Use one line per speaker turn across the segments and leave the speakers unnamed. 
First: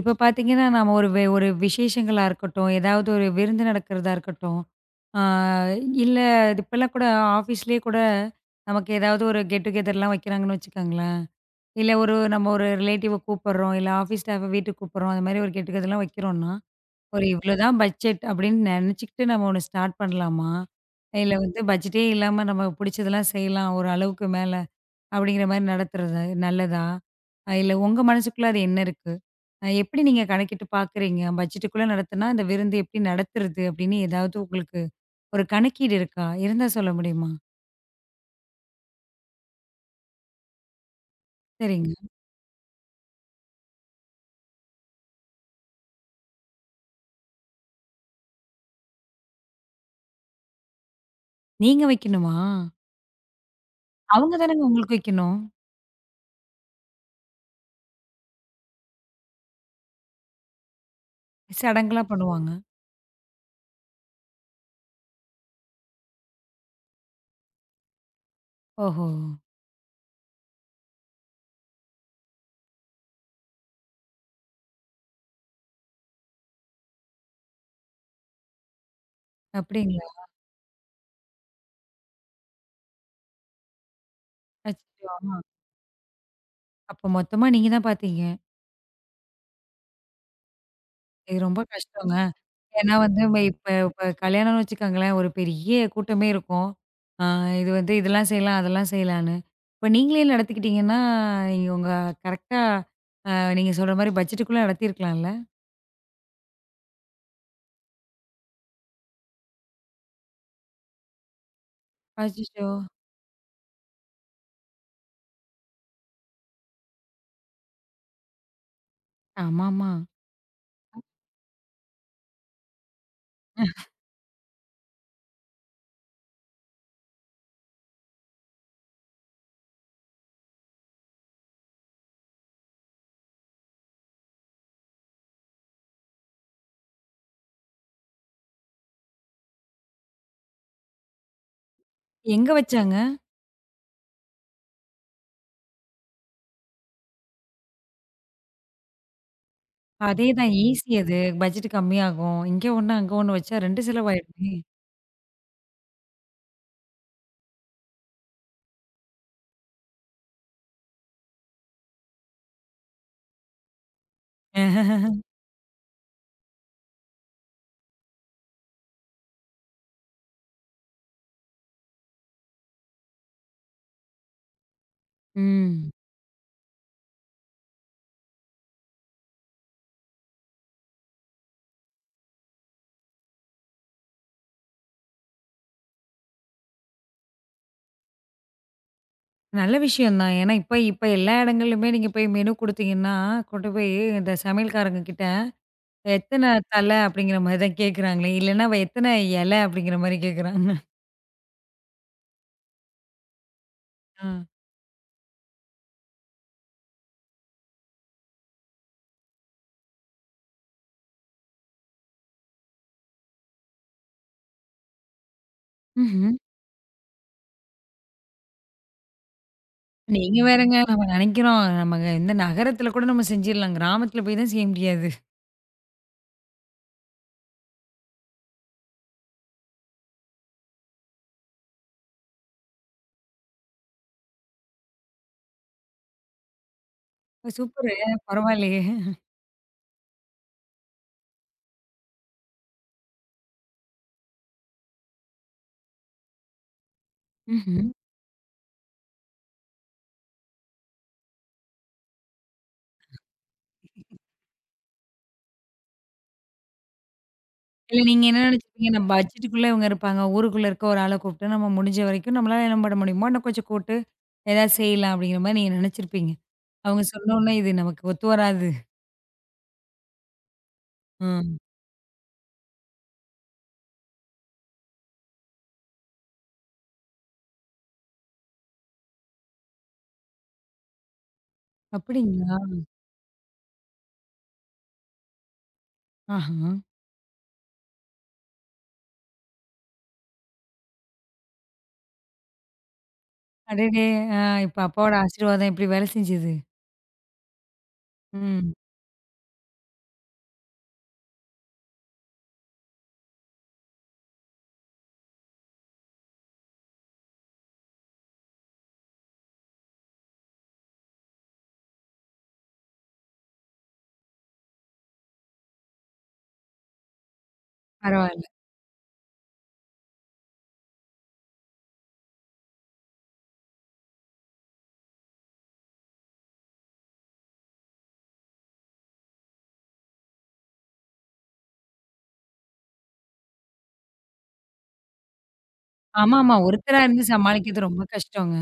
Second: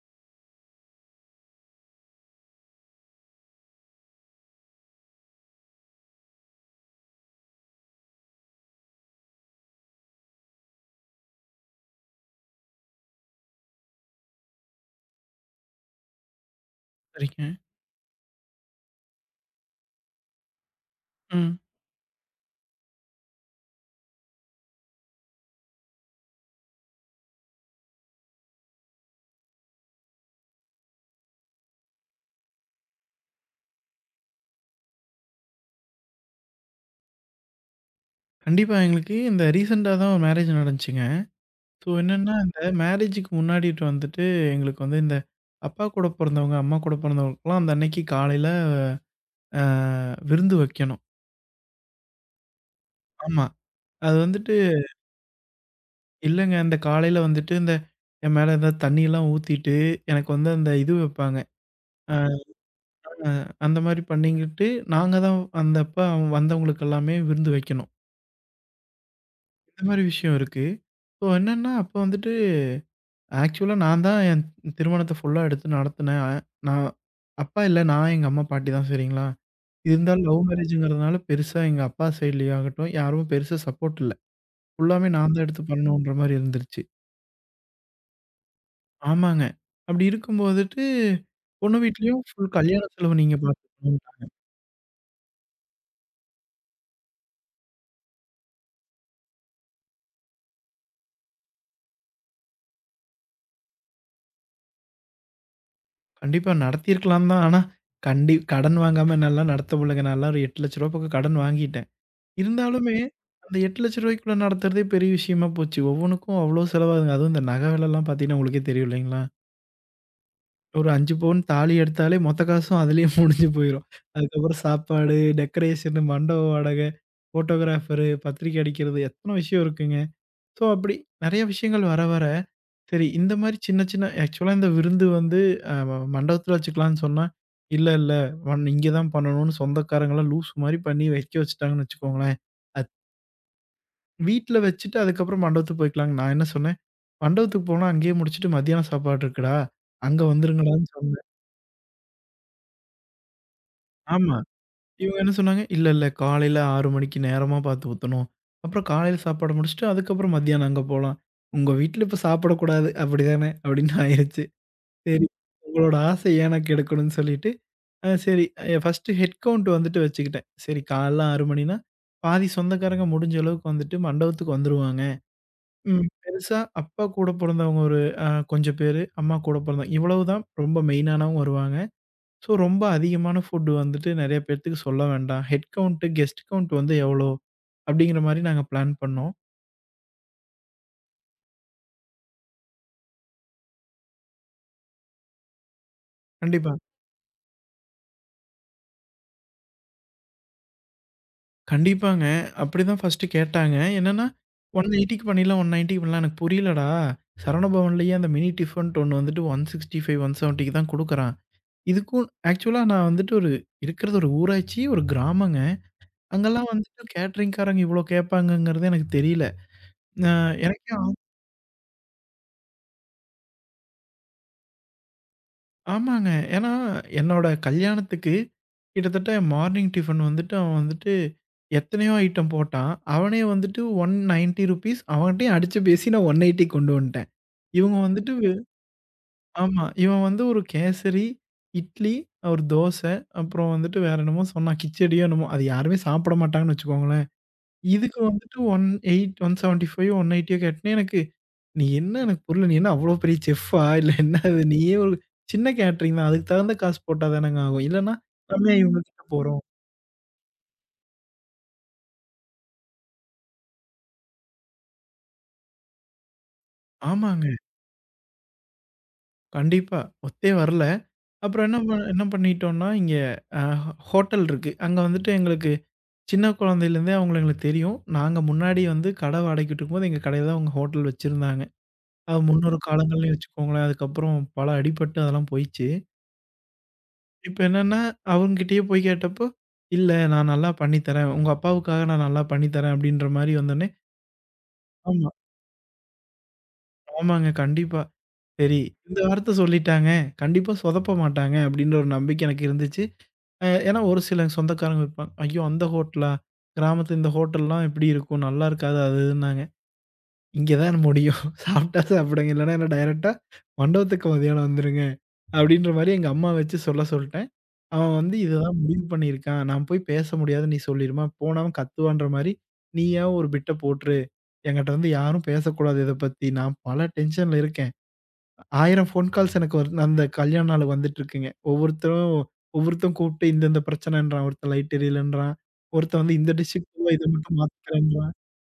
இப்ப பார்த்தீங்கன்னா, நம்ம ஒரு விசேஷங்களா இருக்கட்டும், ஏதாவது ஒரு விருந்து நடக்கிறதா இருக்கட்டும், ஆ இல்ல இப்பலாம் கூட ஆஃபீஸ்லயே கூட நமக்கு ஏதாவது ஒரு கெட் டுகெதர்லாம் வைக்கிறாங்கன்னு வச்சுக்கோங்களேன். இல்ல நம்ம ஒரு ரிலேட்டிவ கூப்பிடுறோம், இல்ல ஆஃபீஸ் ஸ்டாஃப வீட்டுக்கு கூப்பிடுறோம். அந்த மாரி ஒரு கெட் டுகெதர்லாம் வைக்கிறோம்னா, ஒரு
சரிங்க.
இவ்வளோதான் பட்ஜெட் அப்படின்னு நெனச்சுக்கிட்டு நம்ம ஒண்ணு ஸ்டார்ட் பண்ணலாமா? இல்ல
ம்.
வந்து பட்ஜெட்டே இல்லாம நம்ம புடிச்சதெல்லாம் செய்யலாம் ஒரு அளவுக்கு மேல. அப்படிங்கிற மாரி நடத்துறது நல்லதா? இல்ல உங்க மனசுக்குள்ள அது என்ன இருக்கு? எப்படி நீங்க கணக்கிட்டு பார்க்குறீங்க? பட்ஜெட்டுக்குள்ள நடத்துனா, இந்த விருந்து எப்படி நடத்துறது? அப்படின்னு ஏதாவது உங்களுக்கு ஒரு கணக்கீடு இருக்கா? இருந்தா சொல்ல முடியுமா?
கண்டிப்பா எங்களுக்கு இந்த ரீசென்ட்டா தான் ஒரு மேரேஜ் நடந்துச்சுங்க. ஸோ
சரிங்க.
என்னன்னா, இந்த மேரேஜுக்கு முன்னாடிட்டு வந்துட்டு எங்களுக்கு வந்து இந்த அப்பா கூட பொறந்தவங்க, அம்மா கூட பொறந்தவங்களுக்குலாம் அந்த அன்னைக்கு காலையில அ விருந்து வைக்கணும்.
நீங்க வைக்கணுமா?
ஆமா. அது
அவங்க
வந்துட்டு
தானங்க உங்களுக்கு வைக்கணும்.
இல்லங்க இந்த காலையில வந்துட்டு இந்த என் மேல ஏதாவது தண்ணியெல்லாம் ஊத்திட்டு, எனக்கு வந்து அந்த இது வைப்பாங்க.
சடங்குலாம்
அ
பண்ணுவாங்க.
அ அந்த மாரி பண்ணிக்கிட்டு, நாங்க தான் அந்த அப்ப வந்தவங்களுக்கு எல்லாமே விருந்து வைக்கணும்.
ஓஹோ!
இந்த மாரி விஷயம் இருக்கு. ஸோ என்னன்னா, அப்ப வந்துட்டு ஆக்சுவலா நான் தான் என் திருமணத்த ஃபுல்லா எடுத்து நடத்துனேன். நான் அப்பா இல்ல. நான், எங்க அம்மா, பாட்டி தான் சரிங்களா?
அப்படிங்களா?
இருந்தாலும் லவ் மேரேஜ்ங்கிறதுனால பெருசா எங்க அப்பா சைட்லயே ஆகட்டும், யாரும் பெருசா சப்போர்ட் இல்ல.
அச்சச்சோ!
ஃபுல்லாமே நான்
ஆமா.
தான் எடுத்து பண்ணணுன்ற மாரி இருந்துருச்சு.
அப்ப மொத்தமா நீங்க தான் பார்த்தீங்க.
ஆமாங்க. அப்படி இருக்கும் போதுட்டு
இது ரொம்ப
பொண்ணு
கஷ்டங்க.
வீட்லயும் ஃபுல் கல்யாண
ஏன்னா
செலவு
வந்து
நீங்க
இப்ப
பார்த்துக்கணும்.
இப்ப கல்யாணம்னு வச்சுக்கோங்களேன், ஒரு பெரிய கூட்டமே இருக்கும். ஆ, இது வந்து இதெல்லாம் செய்யலாம், அதெல்லாம் செய்யலான்னு. இப்ப நீங்களே நடத்திக்கிட்டீங்கன்னா, நீங்க உங்க கரெக்ட்டா, அ நீங்க சொல்ற மாரி பட்ஜெட்டுக்குள்ள நடத்தியிருக்கலாம்ல?
கண்டிப்பா நடத்தியிருக்கலாம் தான். ஆனா கடன் வாங்காம என்னால நடத்த முடியலங்க. நான்லாம் ஒரு ரூ. 8,00,000 பக்கம் கடன் வாங்கிட்டேன்.
அச்சச்சோ!
இருந்தாலுமே, அந்த ரூ. 8,00,000க்குள்ள நடத்துறதே பெரிய விஷயமா போச்சு. ஒவ்வொன்னுக்கும் அவ்ளோ செலவாகுதுங்க. அதுவும் இந்த நகை விலைலாம் பார்த்தீங்கன்னா, உங்களுக்கே தெரியும் இல்லைங்களா?
ஆமாமா.
ஒரு 5 பவுன் தாலி எடுத்தாலே மொத்த காசும் அதிலேயே முடிஞ்சு போயிரும். அதுக்கப்புறம் சாப்பாடு, டெக்கரேஷனு, மண்டப வாடகை, ஃபோட்டோகிராஃபரு, பத்திரிக்கை அடிக்கிறது எத்தன விஷயம் இருக்குங்க. ஸோ, அப்படி நெறைய விஷயங்கள் வர வர, சரி இந்த மாரி சின்ன சின்ன ஆக்சுவலா இந்த விருந்து வந்து அ மண்டபத்தில வச்சுக்கலான்னு சொன்னா, இல்ல இல்ல. ஒன் இங்க தான் பண்ணணும்னு சொந்தக்காரங்கலாம் லூசு மாரி பண்ணி வைக்க வச்சுட்டாங்கன்னு வச்சுக்கோங்களேன்.
எங்க வச்சாங்க?
வீட்ல வச்சுட்டு அதுக்கப்புறம் மண்டபத்துக்கு போய்க்கலாங்க. நான் என்ன சொன்னேன், "மண்டபத்துக்கு போனா அங்கேயே முடிச்சுட்டு மதியானம் சாப்பாடு இருக்குடா, அங்க
அதே தான்
வந்துருங்கடான்னு"
ஈஸி அது.
சொன்னேன்.
பட்ஜெட் கம்மியாகும். இங்க ஒண்ணு, அங்க ஒண்ணு வச்சா 2
ஆமா.
செலவாயிடுமே.
இவங்க என்ன சொன்னாங்க, "இல்ல, இல்ல காலையில 6 மணிக்கு நேரமா பார்த்து ஊத்தணும். அப்புறம் காலையில சாப்பாடு முடிச்சுட்டு அதுக்கப்புறம் மதியானம் அங்க போலாம். உங்க வீட்ல இப்ப சாப்பிடக்கூடாது அப்படிதானே?" அப்படின்னு ஆயிருச்சு. சரி, உங்களோட ஆசை ஏன் நான் கெடுக்கணும்னு சொல்லிட்டு, சரி ஃபர்ஸ்ட்டு ஹெட் கவுண்ட் வந்துட்டு வச்சுக்கிட்டேன். சரி காலைல 6 மணின்னா, பாதி சொந்தக்காரங்க முடிஞ்ச அளவுக்கு வந்துட்டு மண்டபத்துக்கு வந்துருவாங்க.
ம்.
ம். பெருசா அப்பா கூட பொறந்தவங்க ஒரு கொஞ்சம் பேரு, அம்மா கூட பொறந்தவங்க இவ்வளவுதான் ரொம்ப மெயினானவங்க வருவாங்க. ஸோ, ரொம்ப அதிகமான ஃபுட் வந்துட்டு நெறைய பேத்துக்கு சொல்ல வேண்டாம். ஹெட் கவுண்ட், கெஸ்ட் கவுண்ட் வந்து எவ்வளோ? அப்படிங்கிற மாரி நாங்க பிளான் பண்ணோம்.
நல்ல விஷயம் தான். ஏன்னா இப்ப இப்ப எல்லா இடங்கள்லயுமே நீங்க போய் மெனு குடுத்தீங்கன்னா, கொண்டு போய் இந்த சமையல்காரங்க கிட்ட எத்தன
கண்டிப்பா.
தலை அப்படிங்கிற மாரி தான் கேட்குறாங்களே! இல்லன்னா, அவ எத்தன இலை அப்படிங்கிற மாரி கேட்குறாங்க.
கண்டிப்பாங்க. அப்படிதான் ஃபர்ஸ்ட் கேட்டாங்க. என்னன்னா
ஆ.
180க்கு பண்ணிடலாம், 190க்கு பண்ணலாம். எனக்கு புரியலடா. சரவணபவன்லயே அந்த மினி டிஃபன்ட்டு ஒண்ணு வந்துட்டு 165, 170க்கு தான் குடுக்குறான். இதுக்கும் ஆக்சுவலா நான் வந்துட்டு ஒரு இருக்கிறது ஒரு ஊராட்சி, ஒரு கிராமங்க.
ம்ஹ்ம்.
அங்கெல்லாம் வந்துட்டு கேட்டரிங்காரங்க இவ்ளோ கேட்பாங்கங்கிறது எனக்கு தெரியல. அ
நீங்க வேறங்க
எனக்கே
நம்ம நினைக்கிறோம். நம்ம இந்த நகரத்தில கூட நம்ம செஞ்சிடலாம். கிராமத்தில போய் தான் செய்ய முடியாது.
ஆமாங்க. ஏன்னா, என்னோட கல்யாணத்துக்கு கிட்டத்தட்ட மார்னிங் டிஃபன் வந்துட்டு அவன் வந்துட்டு எத்தனையோ ஐட்டம் போட்டான். அவனே வந்துட்டு ₹190 அவன்கிட்டயும் அடிச்சு பேசி நான் 180 கொண்டு வந்துட்டேன்.
சூப்பரு.
இவங்க வந்துட்டு
பரவாயில்லையே!
ஆமா. இவன் வந்து ஒரு கேசரி, இட்லி, ஒரு தோசை, அப்புறம் வந்துட்டு வேற என்னமோ சொன்னான். கிச்சடியோ என்னமோ. அது யாருமே சாப்பிட மாட்டாங்கன்னு வச்சுக்கோங்களேன்.
ம்ஹ்ம்.
இதுக்கு வந்துட்டு 180 175 180 கேட்டோனே எனக்கு நீ என்ன எனக்கு புரியல. நீ என்ன அவ்ளோ பெரிய செஃப்பா? இல்ல என்ன அது? நீயே ஒரு சின்ன கேட்டரிங் தான். அதுக்கு தகுந்த காசு போட்டா தானங்க ஆகும்.
இல்ல
இல்லன்னா
நீங்க என்ன
நம்ம ஏன்
நினைச்சிருப்பீங்க?
இவங்க
நம்ம
கிட்ட போறோம்?
பட்ஜெட்டுக்குள்ள இவங்க இருப்பாங்க. ஊருக்குள்ள இருக்க ஒரு ஆள கூப்பிட்டு நம்ம முடிஞ்ச வரைக்கும் நம்மளால என்ன பண்ண முடியுமோ இன்னும் கொஞ்சம் கூட்டு ஏதாவது செய்யலாம் அப்படிங்கிற மாரி நீங்க நினைச்சிருப்பீங்க. அவங்க சொன்னோனே
ஆமாங்க.
இது நமக்கு ஒத்து வராது.
கண்டிப்பா. ஒத்தே வரல.
ம்.
அப்புறம் என்ன என்ன பண்ணிட்டோம்னா, இங்க அ ஹோட்டல் இருக்கு. அங்க வந்துட்டு எங்களுக்கு சின்ன குழந்தையிலேருந்தே அவங்கள எங்களுக்கு தெரியும். நாங்க முன்னாடி வந்து கடை வாடகைக்கு விட்டுருக்கும்போது, எங்க கடையில தான் அவங்க ஹோட்டல் வச்சிருந்தாங்க. அது
அப்படிங்களா?
முன்னொரு காலங்கள்னு வச்சுக்கோங்களேன். அதுக்கப்புறம் பல அடிபட்டு அதெல்லாம் போயிச்சு.
ஆஹா!
இப்ப என்னன்னா, அவங்ககிட்டயே போய் கேட்டப்போ, "இல்ல நான் நல்லா பண்ணி தரேன். உங்க அப்பாவுக்காக நான் நல்லா பண்ணி தரேன்." அப்படீன்ற மாரி வந்தோன்னே,
அடடே! ஆ, இப்ப அப்பாவோட
ஆமா.
ஆசீர்வாதம் எப்படி வேலை செஞ்சது?
"ஆமாங்க, கண்டிப்பா.
ம்.
சரி இந்த வார்த்தை சொல்லிட்டாங்க. கண்டிப்பா சொதப்ப மாட்டாங்க." அப்படீன்ற ஒரு நம்பிக்கை எனக்கு இருந்துச்சு. ஏன்னா ஒரு சில சொந்தக்காரங்க இருப்பாங்க, "ஐயோ! அந்த ஹோட்டலா? கிராமத்துல இந்த ஹோட்டல்லாம் எப்படி இருக்கும்? நல்லா இருக்காது." அது இதுன்னாங்க. "இங்க தான் முடியும். சாப்பிட்டா சாப்பிடுங்க. இல்லன்னா என்ன டைரக்ட்டா மண்டபத்துக்கு மதியானம் வந்துருங்க." அப்படீன்ற மாரி எங்க அம்மா வச்சு சொல்ல சொல்ட்டேன். அவன் வந்து
பரவால்ல.
இதுதான் முடிவு பண்ணியிருக்கான். நான் போய் பேச முடியாதுன்னு நீ சொல்லிருமா, போனா அவன் கத்துவான்ற மாரி, நீயா ஒரு பிட்ட போட்டுரு. என்கிட்ட வந்து யாரும் பேசக்கூடாது இத பத்தி. நான் பல டென்ஷன்ல இருக்கேன். 1000 ஃபோன் கால்ஸ் எனக்கு வரு அந்த கல்யாண நாள் வந்துட்டுருக்குங்க. ஒவ்வொருத்தரும் ஒவ்வொருத்தன் கூப்பிட்டு இந்த இந்த பிரச்சனைன்றான். ஒருத்தன் லைட் எரியலன்றான். ஒருத்தன் வந்து இந்த
ஆமாமா.
டிஷ்
ஒருத்தரா
இதுவா
இருந்து
இத மட்டும்
சமாளிக்கிறது ரொம்ப
மாத்திக்கிறேன்றான்.
கஷ்டங்க.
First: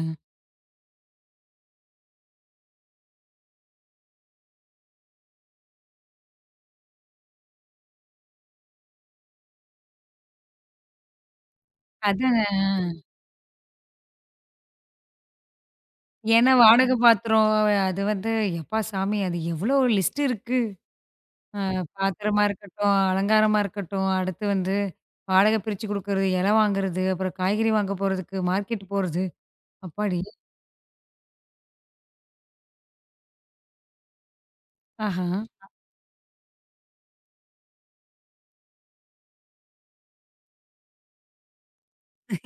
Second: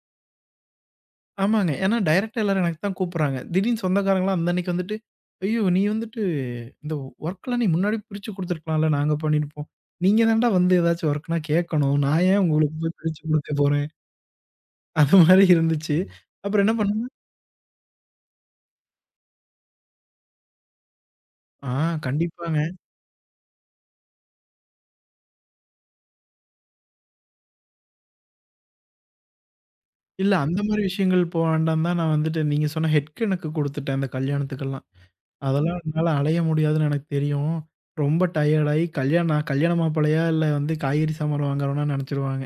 ஆமாங்க. ஏன்னா டைரக்டா எல்லாரும் எனக்கு தான் கூப்பிடுறாங்க. திடீர்னு சொந்தக்காரங்கலாம் அந்த அன்னைக்கு வந்துட்டு, ஐயோ! நீ வந்துட்டு இந்த ஒர்க்லாம் நீ முன்னாடி பிரிச்சு குடுத்துருக்கலாம்ல. நாங்க பண்ணிருப்போம். நீங்க தான்டா வந்து ஏதாச்சும் ஒர்க்னா கேட்கணும். நான் ஏன்
அதாங்க.
உங்களுக்கு போய் பிரிச்சு குடுக்க போறேன்? அந்த மாரி இருந்துச்சு.
ஏன்னா
அப்புறம் என்ன
வாடகை
பண்ணோம்
பாத்திரம் அது வந்து எப்பா சாமி! அது எவ்ளோ லிஸ்ட் இருக்கு. அ
ஆ
பாத்திரமா
கண்டிப்பாங்க.
இருக்கட்டும், அலங்காரமா இருக்கட்டும், அடுத்து வந்து வாடகை பிரிச்சு குடுக்குறது, இலை வாங்குறது, அப்புறம் காய்கறி வாங்க போறதுக்கு, மார்க்கெட் போறது. அப்பாடி!
இல்ல அந்த மாரி விஷயங்கள் போ வேண்டாம்னு தான் நான் வந்துட்டு நீங்க சொன்ன ஹெக் எனக்கு குடுத்துட்டேன் அந்த கல்யாணத்துக்கெல்லாம்.
ஆஹா!
அதெல்லாம் என்னால அலைய முடியாதுன்னு எனக்கு தெரியும். ரொம்ப டயர்ட் ஆயி கல்யாணம் நான் கல்யாண மாப்பிள்ளையா இல்ல வந்து காய்கறி சாமான் வாங்குறோம்னா நெனச்சுருவாங்க.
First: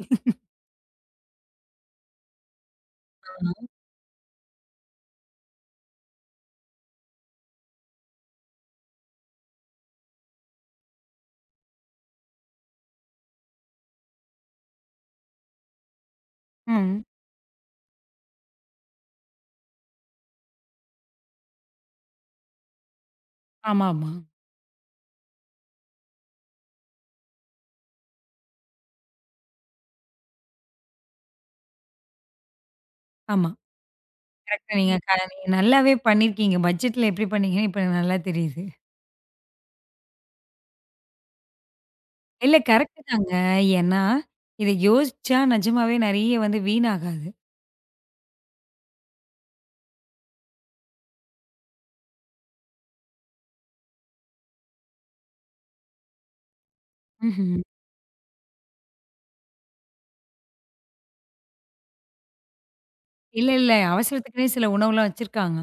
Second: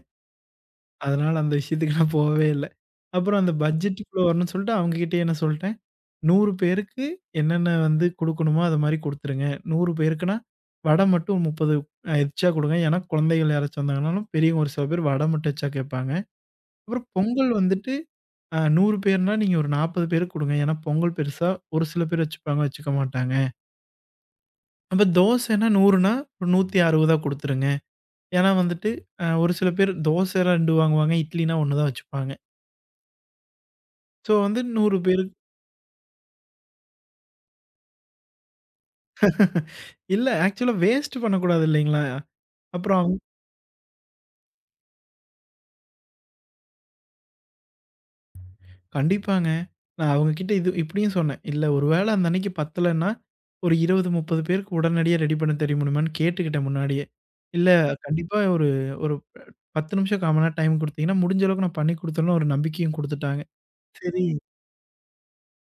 அதனால அந்த விஷயத்துக்கு நான் போவே இல்ல. அப்புறம் அந்த பட்ஜெட்டுக்குள்ள வரணும்னு சொல்லிட்டு அவங்க கிட்டயே என்ன சொல்ட்டேன் 100 பேருக்கு என்னென்ன வந்து குடுக்கணுமோ, அது மாரி குடுத்துருங்க. 100 பேருக்குன்னா, வடை மட்டும் 30 எக்ஸ்ட்ரா குடுங்க. ஏன்னா, குழந்தைகள் யாராச்சும் வந்தாங்கனாலும், பெரியவங்க ஒரு சில பேர் வடை மட்டும் எக்ஸ்ட்ரா கேட்பாங்க.
ம்.
அப்புறம் பொங்கல் வந்துட்டு 100 பேர்னா, நீங்க ஒரு 40 பேருக்கு குடுங்க. ஏன்னா, பொங்கல் பெருசா ஒரு சில பேர் வச்சுப்பாங்க, வச்சுக்க மாட்டாங்க.
ஆமாமா.
அப்ப தோசைன்னா 100னா ஒரு 160ஆ குடுத்துருங்க. ஏன்னா வந்துட்டு, ஒரு சில பேர் தோசை 2 வாங்குவாங்க, இட்லினா 1 தான் வச்சுப்பாங்க.
ஆமா.
ஸோ வந்து
கரெக்ட்டா
100 பேருக்கு
நீங்க நல்லாவே பண்ணியிருக்கீங்க. பட்ஜெட்ல எப்படி பண்ணீங்கன்னு இப்ப நல்லா தெரியுது.
இல்ல ஆக்சுவலா வேஸ்ட் பண்ணக்கூடாது இல்லைங்களா?
இல்ல கரெக்ட்டு
அப்புறம்
தாங்க. ஏன்னா, இத யோசிச்சா நிஜமாவே நெறைய வந்து வீணாகாது.
கண்டிப்பாங்க. நான் அவங்ககிட்ட இது இப்படியும் சொன்னேன். "இல்ல ஒரு வேளை அந்த அன்னைக்கு பத்தலன்னா, ஒரு 20, 30 பேருக்கு உடனடியா ரெடி பண்ண தெரியுமான்னு கேட்டுக்கிட்டேன் முன்னாடியே.
ம்ஹ்ம்.
இல்ல கண்டிப்பா ஒரு ஒரு 10 நிமிஷம், 1/4 மணி நேரம் டைம் குடுத்தீங்கன்னா, முடிஞ்ச அளவுக்கு நான் பண்ணி குடுத்துருவேன்னு" ஒரு நம்பிக்கையும் குடுத்துட்டாங்க.
இல்ல.
சரி.
அவசரத்துக்குன்னே சில உணவுலாம் வச்சிருக்காங்க.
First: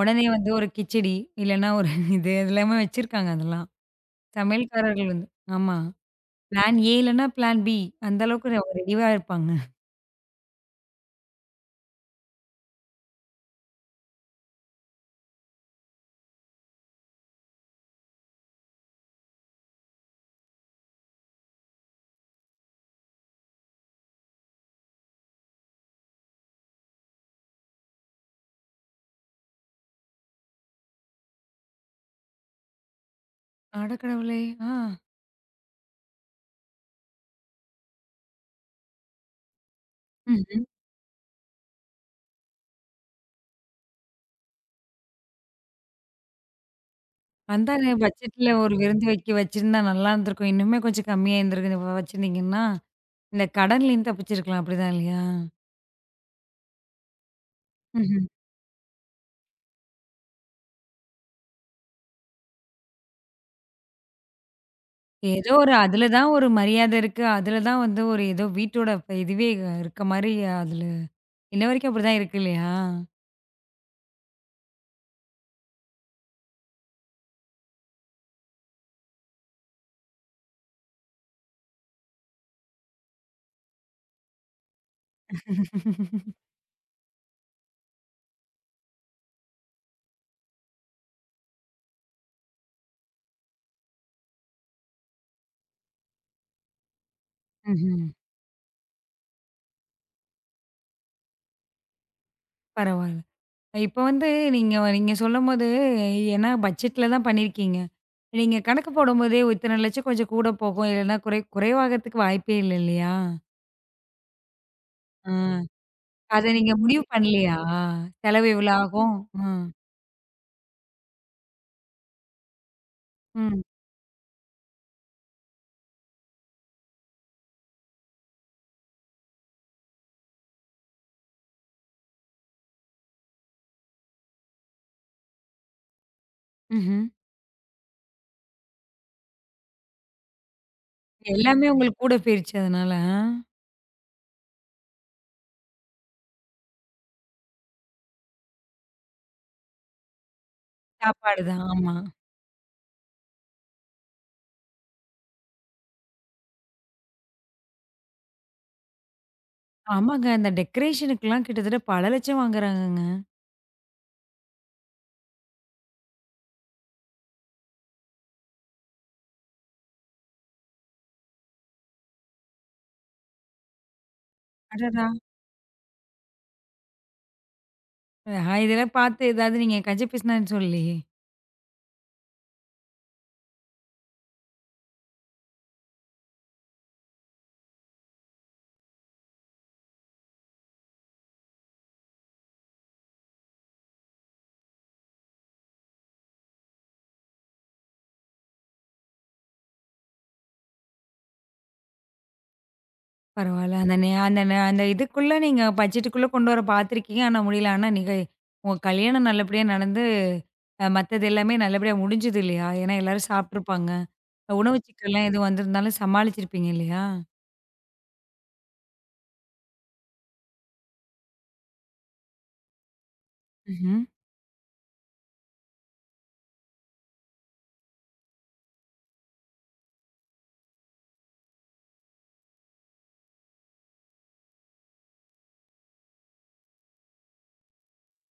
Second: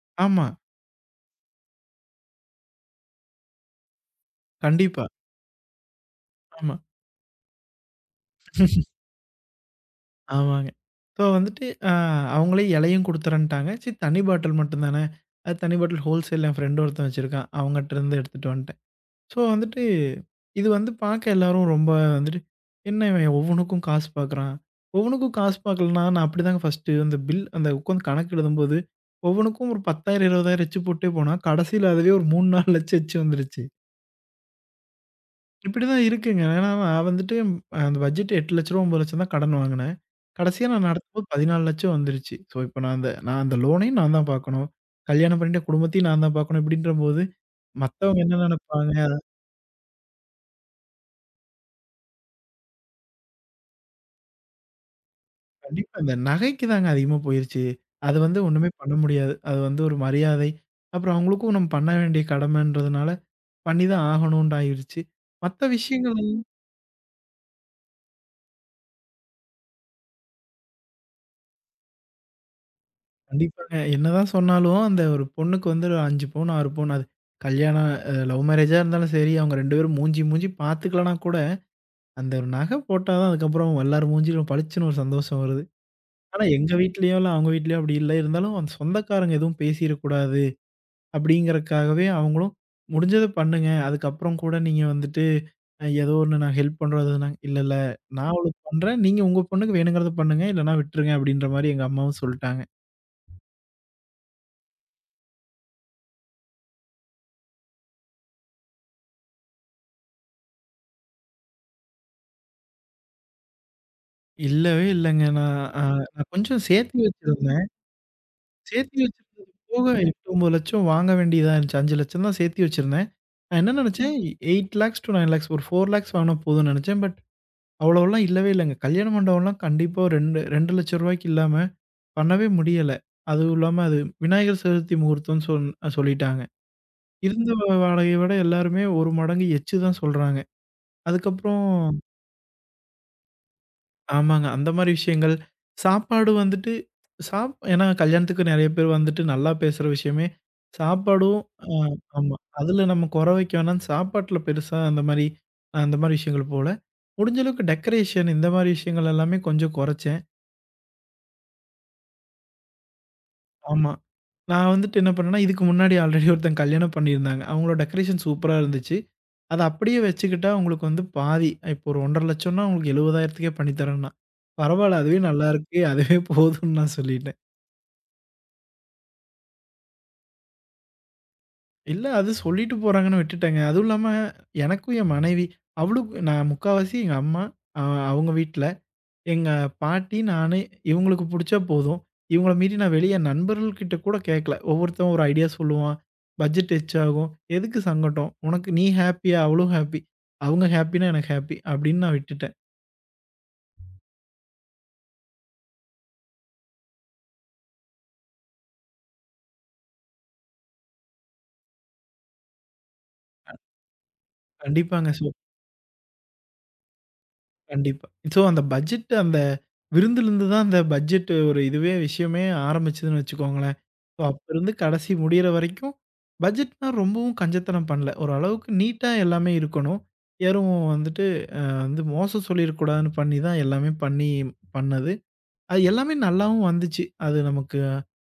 உடனே
ஆமா.
வந்து ஒரு கிச்சடி, இல்லன்னா ஒரு இது எல்லாமே வச்சிருக்காங்க அதெல்லாம்.
கண்டிப்பா.
சமையல்காரர்கள் வந்து ஆமா.
ஆமா.
பிளான் ஏ இல்லன்னா பிளான் பி. அந்த அளவுக்கு அவங்க ரெடியா இருப்பாங்க.
ஆமாங்க. ஸோ வந்துட்டு அவங்களே இலையும் குடுத்துறேன்ட்டாங்க. சரி தண்ணி பாட்டில் மட்டும் தானே, அது தண்ணி பாட்டில் ஹோல்சேல் என் ஃப்ரெண்ட் ஒருத்தன் வச்சிருக்கான். அவங்கட்ட இருந்து எடுத்துட்டு வந்துட்டேன். ஸோ வந்துட்டு, இது வந்து பார்க்க எல்லாரும் ரொம்ப வந்துட்டு, "என்ன இவன் ஒவ்வொன்னுக்கும் காசு பார்க்குறான்?" ஒவ்வொன்னுக்கும் காசு பார்க்கலன்னா, நான் அப்படிதாங்க ஃபர்ஸ்ட்டு அந்த பில் அந்த உட்காந்து கணக்கு எழுதும்போது, ஒவ்வொன்னுக்கும் ஒரு 10,000 20,000 எச்சு போட்டே போனா, கடைசியில அதுவே ஒரு 3, 4 லட்சம் எச்சு வந்துருச்சு.
அடக்கடவுளே! ஆ.
இப்படிதான் இருக்குங்க. ஏன்னா நான் வந்துட்டு அந்த பட்ஜெட் ரூ. 8,00,000 ரூ. 9,00,000 தான் கடன் வாங்குனேன்.
ம்ஹ்ம்.
கடைசியா நான் நடத்தும்போது 14,00,000 வந்துருச்சு. ஸோ இப்ப நான் அந்த லோனையும் நான் தான் பார்க்கணும். கல்யாணம் பண்ணிட்ட குடும்பத்தையும் நான் தான் பார்க்கணும். இப்படின்றபோது
அந்தானே
மத்தவங்க என்ன
பட்ஜெட்ல ஒரு
நினைப்பாங்க?
விருந்து வைக்க வச்சிருந்தா நல்லா இருந்திருக்கும். இன்னுமே கொஞ்சம் கம்மியா இருந்திருக்கு வச்சிருந்தீங்கன்னா, இந்த கடன்லேருந்து தப்பிச்சிருக்கலாம். அப்படிதான் இல்லையா?
கண்டிப்பா. இந்த நகைக்கு தாங்க அதிகமா போயிருச்சு. அது
ம்ஹ்ம்.
வந்து ஒண்ணுமே பண்ண முடியாது. அது வந்து ஒரு மரியாதை. அப்புறம் அவங்களுக்கும் நம்ம பண்ண வேண்டிய கடமைன்றதுனால, பண்ணி தான் ஆகணும்னு ஆயிருச்சு.
ஏதோ
மத்த
ஒரு அதுல
விஷயங்கள்
தான்
வந்து
ஒரு மரியாதை இருக்கு. அதுல தான் வந்து ஒரு ஏதோ வீட்டோட இதுவே இருக்க மாரி அதுல இன்ன வரைக்கும் அப்படிதான் இருக்கு இல்லையா?
கண்டிப்பாங்க. என்னதான் சொன்னாலும் அந்த ஒரு பொண்ணுக்கு வந்து 5 பவுன், 6 பவுன் அது கல்யாணம் லவ் மேரேஜா இருந்தாலும் சரி, அவங்க 2 பேரும் மூஞ்சி மூஞ்சி பார்த்துக்கலனா கூட, அந்த ஒரு நகை போட்டா தான் அதுக்கப்புறம் எல்லார் மூஞ்சிலும் பளிச்சுன்னு ஒரு சந்தோஷம் வருது. ஆனா எங்க வீட்லயோலாம், அவங்க வீட்லயோ அப்படி இல்ல. இருந்தாலும் அந்த சொந்தக்காரங்க எதுவும் பேசிறக்கூடாது. அப்படிங்கிறதுக்காகவே அவங்களும் முடிஞ்சத பண்ணுங்க. அதுக்கப்புறம் கூட நீங்க வந்துட்டு ஏதோ ஒண்ணு நான் ஹெல்ப் பண்றது நான் இல்ல, இல்ல.
ம்ஹ்ம்.
நான் அவ்வளவு பண்றேன். நீங்க உங்க பொண்ணுக்கு வேணுங்கிறத பண்ணுங்க. இல்லன்னா விட்டுருங்க அப்படின்ற மாரி எங்க அம்மாவும் சொல்ட்டாங்க.
பரவால்ல. இப்ப வந்து நீங்க நீங்க சொல்லும்போது ஏன்னா பட்ஜெட்ல தான் பண்ணியிருக்கீங்க. நீங்க கணக்கு போடும்போதே இத்தன லட்சம் கொஞ்சம் கூட போகும். இல்லைன்னா குறை குறைவாகறதுக்கு வாய்ப்பே இல்ல இல்லையா?
இல்லவே இல்லங்க.
ஆ.
அ நான்
அத
கொஞ்சம்
நீங்க
சேர்த்தி
முடிவு பண்ணலையா?
வச்சிருந்தேன்.
செலவு இவ்வளோ
சேர்த்தி
ஆகும். ஆ.
வச்சிருந்தது போக 8, 9 லட்சம் வாங்க வேண்டியதா இருந்துச்சு. 5 லட்சம் தான் சேர்த்தி வச்சிருந்தேன். நான்
ம்.
என்ன நினைச்சேன் 8 லேக்ஸ் டூ 9 லேக்ஸ் ஒரு 4 லேக்ஸ் வாங்கினா போதும்னு நினைச்சேன். பட் அவ்வளவெல்லாம் இல்லவே இல்லங்க. கல்யாண மண்டபம்லாம் கண்டிப்பா ஒரு 2, 2 லட்சம் ரூபாய்க்கு இல்லாம பண்ணவே முடியல. அதுவும் இல்லாம அது விநாயகர் சதுர்த்தி முகூர்த்தம்னு சொல்லிட்டாங்க.
ம்ஹ்ம்.
இருந்த வாடகைய விட எல்லாருமே ஒரு மடங்கு எச்சு தான் சொல்றாங்க. அதுக்கப்புறம்
எல்லாமே உங்களுக்கு கூட போயிருச்சு அதனால. ஆ.
ஆமாங்க. அந்த மாரி விஷயங்கள். சாப்பாடு வந்துட்டு ஏன்னா கல்யாணத்துக்கு நெறைய பேர் வந்துட்டு நல்லா பேசுற விஷயமே, சாப்பாடும்
சாப்பாடு தான்.
அ
ஆமா.
ஆமா. அதுல நம்ம குறை வைக்க வேணாம்னு சாப்பாட்ல பெருசா அந்த மாரி அந்த மாரி விஷயங்கள் போல. முடிஞ்ச அளவுக்கு டெக்கரேஷன் இந்த மாரி விஷயங்கள் எல்லாமே கொஞ்சம் குறைச்சேன்.
ஆமாங்க. அந்த டெக்கரேஷனுக்குலாம் கிட்டத்தட்ட பல லட்சம் வாங்குறாங்கங்க.
ஆமா. நான் வந்துட்டு என்ன பண்ணேன்னா, இதுக்கு முன்னாடி ஆல்ரெடி ஒருத்தங்க கல்யாணம் பண்ணியிருந்தாங்க. அவங்களோட டெக்கரேஷன் சூப்பரா இருந்துச்சு. அத அப்படியே வச்சுக்கிட்டா உங்களுக்கு வந்து பாதி, இப்போ ஒரு 1,50,000ன்னா உங்களுக்கு 70,000க்கே பண்ணி தரேன்னா, பரவால்ல
அடடா!
அதுவே நல்லாருக்கு. அதுவே போதும்ன்னு நான் சொல்லிட்டேன்.
ஆ, இதெல்லாம் பார்த்து ஏதாவது நீங்க கஞ்ச பேசினான்னு சொல்லி
இல்ல அது சொல்லிட்டு போறாங்கன்னு விட்டுட்டேங்க. அதுவும் இல்லாம எனக்கும் என் மனைவி, அவளுக்கு நான் முக்காவாசி எங்க அம்மா, அ அவங்க வீட்ல. எங்க பாட்டி, நானு இவங்களுக்கு புடிச்சா போதும். இவங்கள மீறி நான் வெளிய என் நண்பர்கள்கிட்ட கூட கேட்கல. ஒவ்வொருத்தன் ஒரு ஐடியா சொல்லுவான். பட்ஜெட் எச் ஆகும். எதுக்கு சங்கடம்? உனக்கு நீ ஹேப்பியா? அவளும் ஹேப்பி. அவங்க ஹேப்பினா எனக்கு ஹேப்பி அப்படின்னு நான் விட்டுட்டேன்.
பரவால்ல. அந்த நே அந்த நே அந்த இதுக்குள்ள நீங்க பட்ஜெட்டுக்குள்ள கொண்டு வர பார்த்துருக்கீங்க. ஆனா முடியல. ஆனா நீங்க உங்க கல்யாணம் நல்லபடியா நடந்து, மத்தது எல்லாமே நல்லபடியா முடிஞ்சது இல்லையா? ஏன்னா எல்லாரும் சாப்ட்டுருப்பாங்க. உணவு
கண்டிப்பாங்க. ஸோ
சிக்கல்லாம் எதுவும் வந்திருந்தாலும் சமாளிச்சிருப்பீங்க இல்லையா?
கண்டிப்பா. ஸோ அந்த பட்ஜெட் அந்த விருந்துலருந்து தான் அந்த பட்ஜெட் ஒரு இதுவே விஷயமே ஆரம்பிச்சதுன்னு வச்சுக்கோங்களேன்.
ம்ஹ்ம்.
ஸோ அப்பருந்து கடைசி முடியிற வரைக்கும் பட்ஜெட்னா ரொம்பவும் கஞ்சத்தனம் பண்ணல. ஒரு அளவுக்கு நீட்டா எல்லாமே இருக்கணும். யாரும் வந்துட்டு வந்து மோசம் சொல்லிறக்கூடாதுன்னு பண்ணி தான் எல்லாமே பண்ணி பண்ணது. அது எல்லாமே நல்லாவும் வந்துச்சு. அது நமக்கு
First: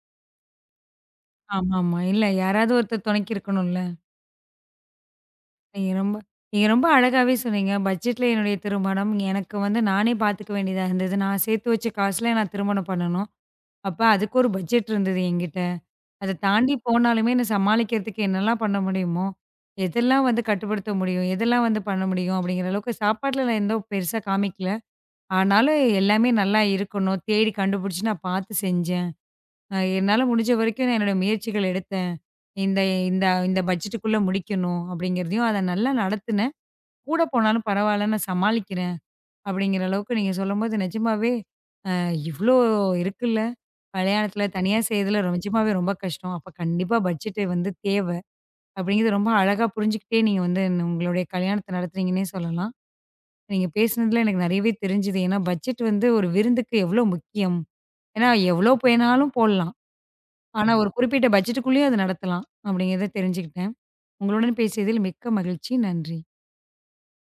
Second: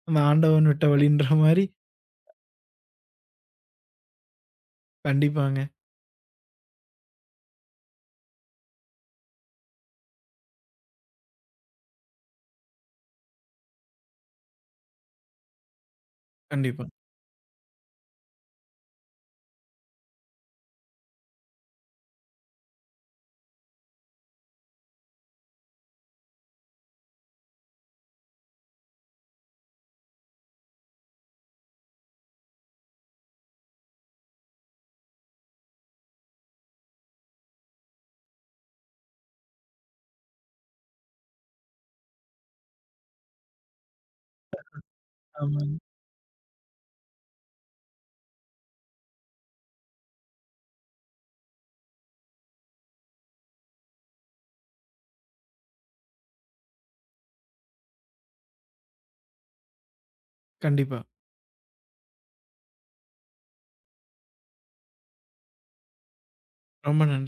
அந்த ஆண்டவன் விட்ட வழின்ற மாரி.
ஆமாமா. இல்ல யாராவது ஒருத்தர் துணைக்கு இருக்கணும்ல.
கண்டிப்பாங்க.
நீங்க ரொம்ப நீங்க ரொம்ப அழகாவே சொன்னீங்க. பட்ஜெட்ல என்னுடைய திருமணம். எனக்கு வந்து நானே பார்த்துக்க வேண்டியதா இருந்தது. நான் சேர்த்து வச்ச காசுல நான் திருமணம் பண்ணணும். அப்ப அதுக்கு ஒரு பட்ஜெட் இருந்தது என்கிட்ட. அத தாண்டி
கண்டிப்பா.
போனாலுமே என்ன சமாளிக்கிறதுக்கு என்னலாம் பண்ண முடியுமோ, எதெல்லாம் வந்து கட்டுப்படுத்த முடியும், எதெல்லாம் வந்து பண்ண முடியும் அப்படிங்கிற அளவுக்கு சாப்பாட்ல நான் எந்த பெருசா காமிக்கல. ஆனாலும் எல்லாமே நல்லா இருக்கணும், தேடி கண்டுபிடிச்சு நான் பார்த்து செஞ்சேன். என்னால முடிஞ்ச வரைக்கும் நான் என்னோட முயற்சிகள் எடுத்தேன். இந்த இந்த இந்த பட்ஜெட்டுக்குள்ள முடிக்கணும் அப்படிங்கிறதையும் அத நல்லா நடத்துனேன். கூட போனாலும் பரவாயில்ல நான் சமாளிக்கிறேன். அப்படிங்கிற அளவுக்கு நீங்க சொல்லும்போது நிஜமாவே அ இவ்ளோ இருக்குல்ல. கல்யாணத்துல தனியா செய்றதுல நிஜமாவே
ஆமாங்க.
ரொம்ப கஷ்டம். அப்ப கண்டிப்பா பட்ஜெட் வந்து தேவ. அப்படிங்கிறது ரொம்ப அழகா புரிஞ்சுக்கிட்டே நீங்க வந்து உங்களுடைய கல்யாணத்த நடத்துறீங்கன்னே சொல்லலாம். நீங்க பேசினதுல எனக்கு நெறையவே தெரிஞ்சுது. ஏன்னா பட்ஜெட் வந்து ஒரு விருந்துக்கு எவ்ளோ முக்கியம். ஏன்னா எவ்ளோ வேணாலும் போடலாம். ஆனா ஒரு
கண்டிப்பா.
குறிப்பிட்ட பட்ஜெட்டுக்குள்ளேயே அது நடத்தலாம். அப்படிங்கிறத தெரிஞ்சுக்கிட்டேன். உங்களுடன் பேசியதில் மிக்க மகிழ்ச்சி. நன்றி.
ரொம்ப நன்றி.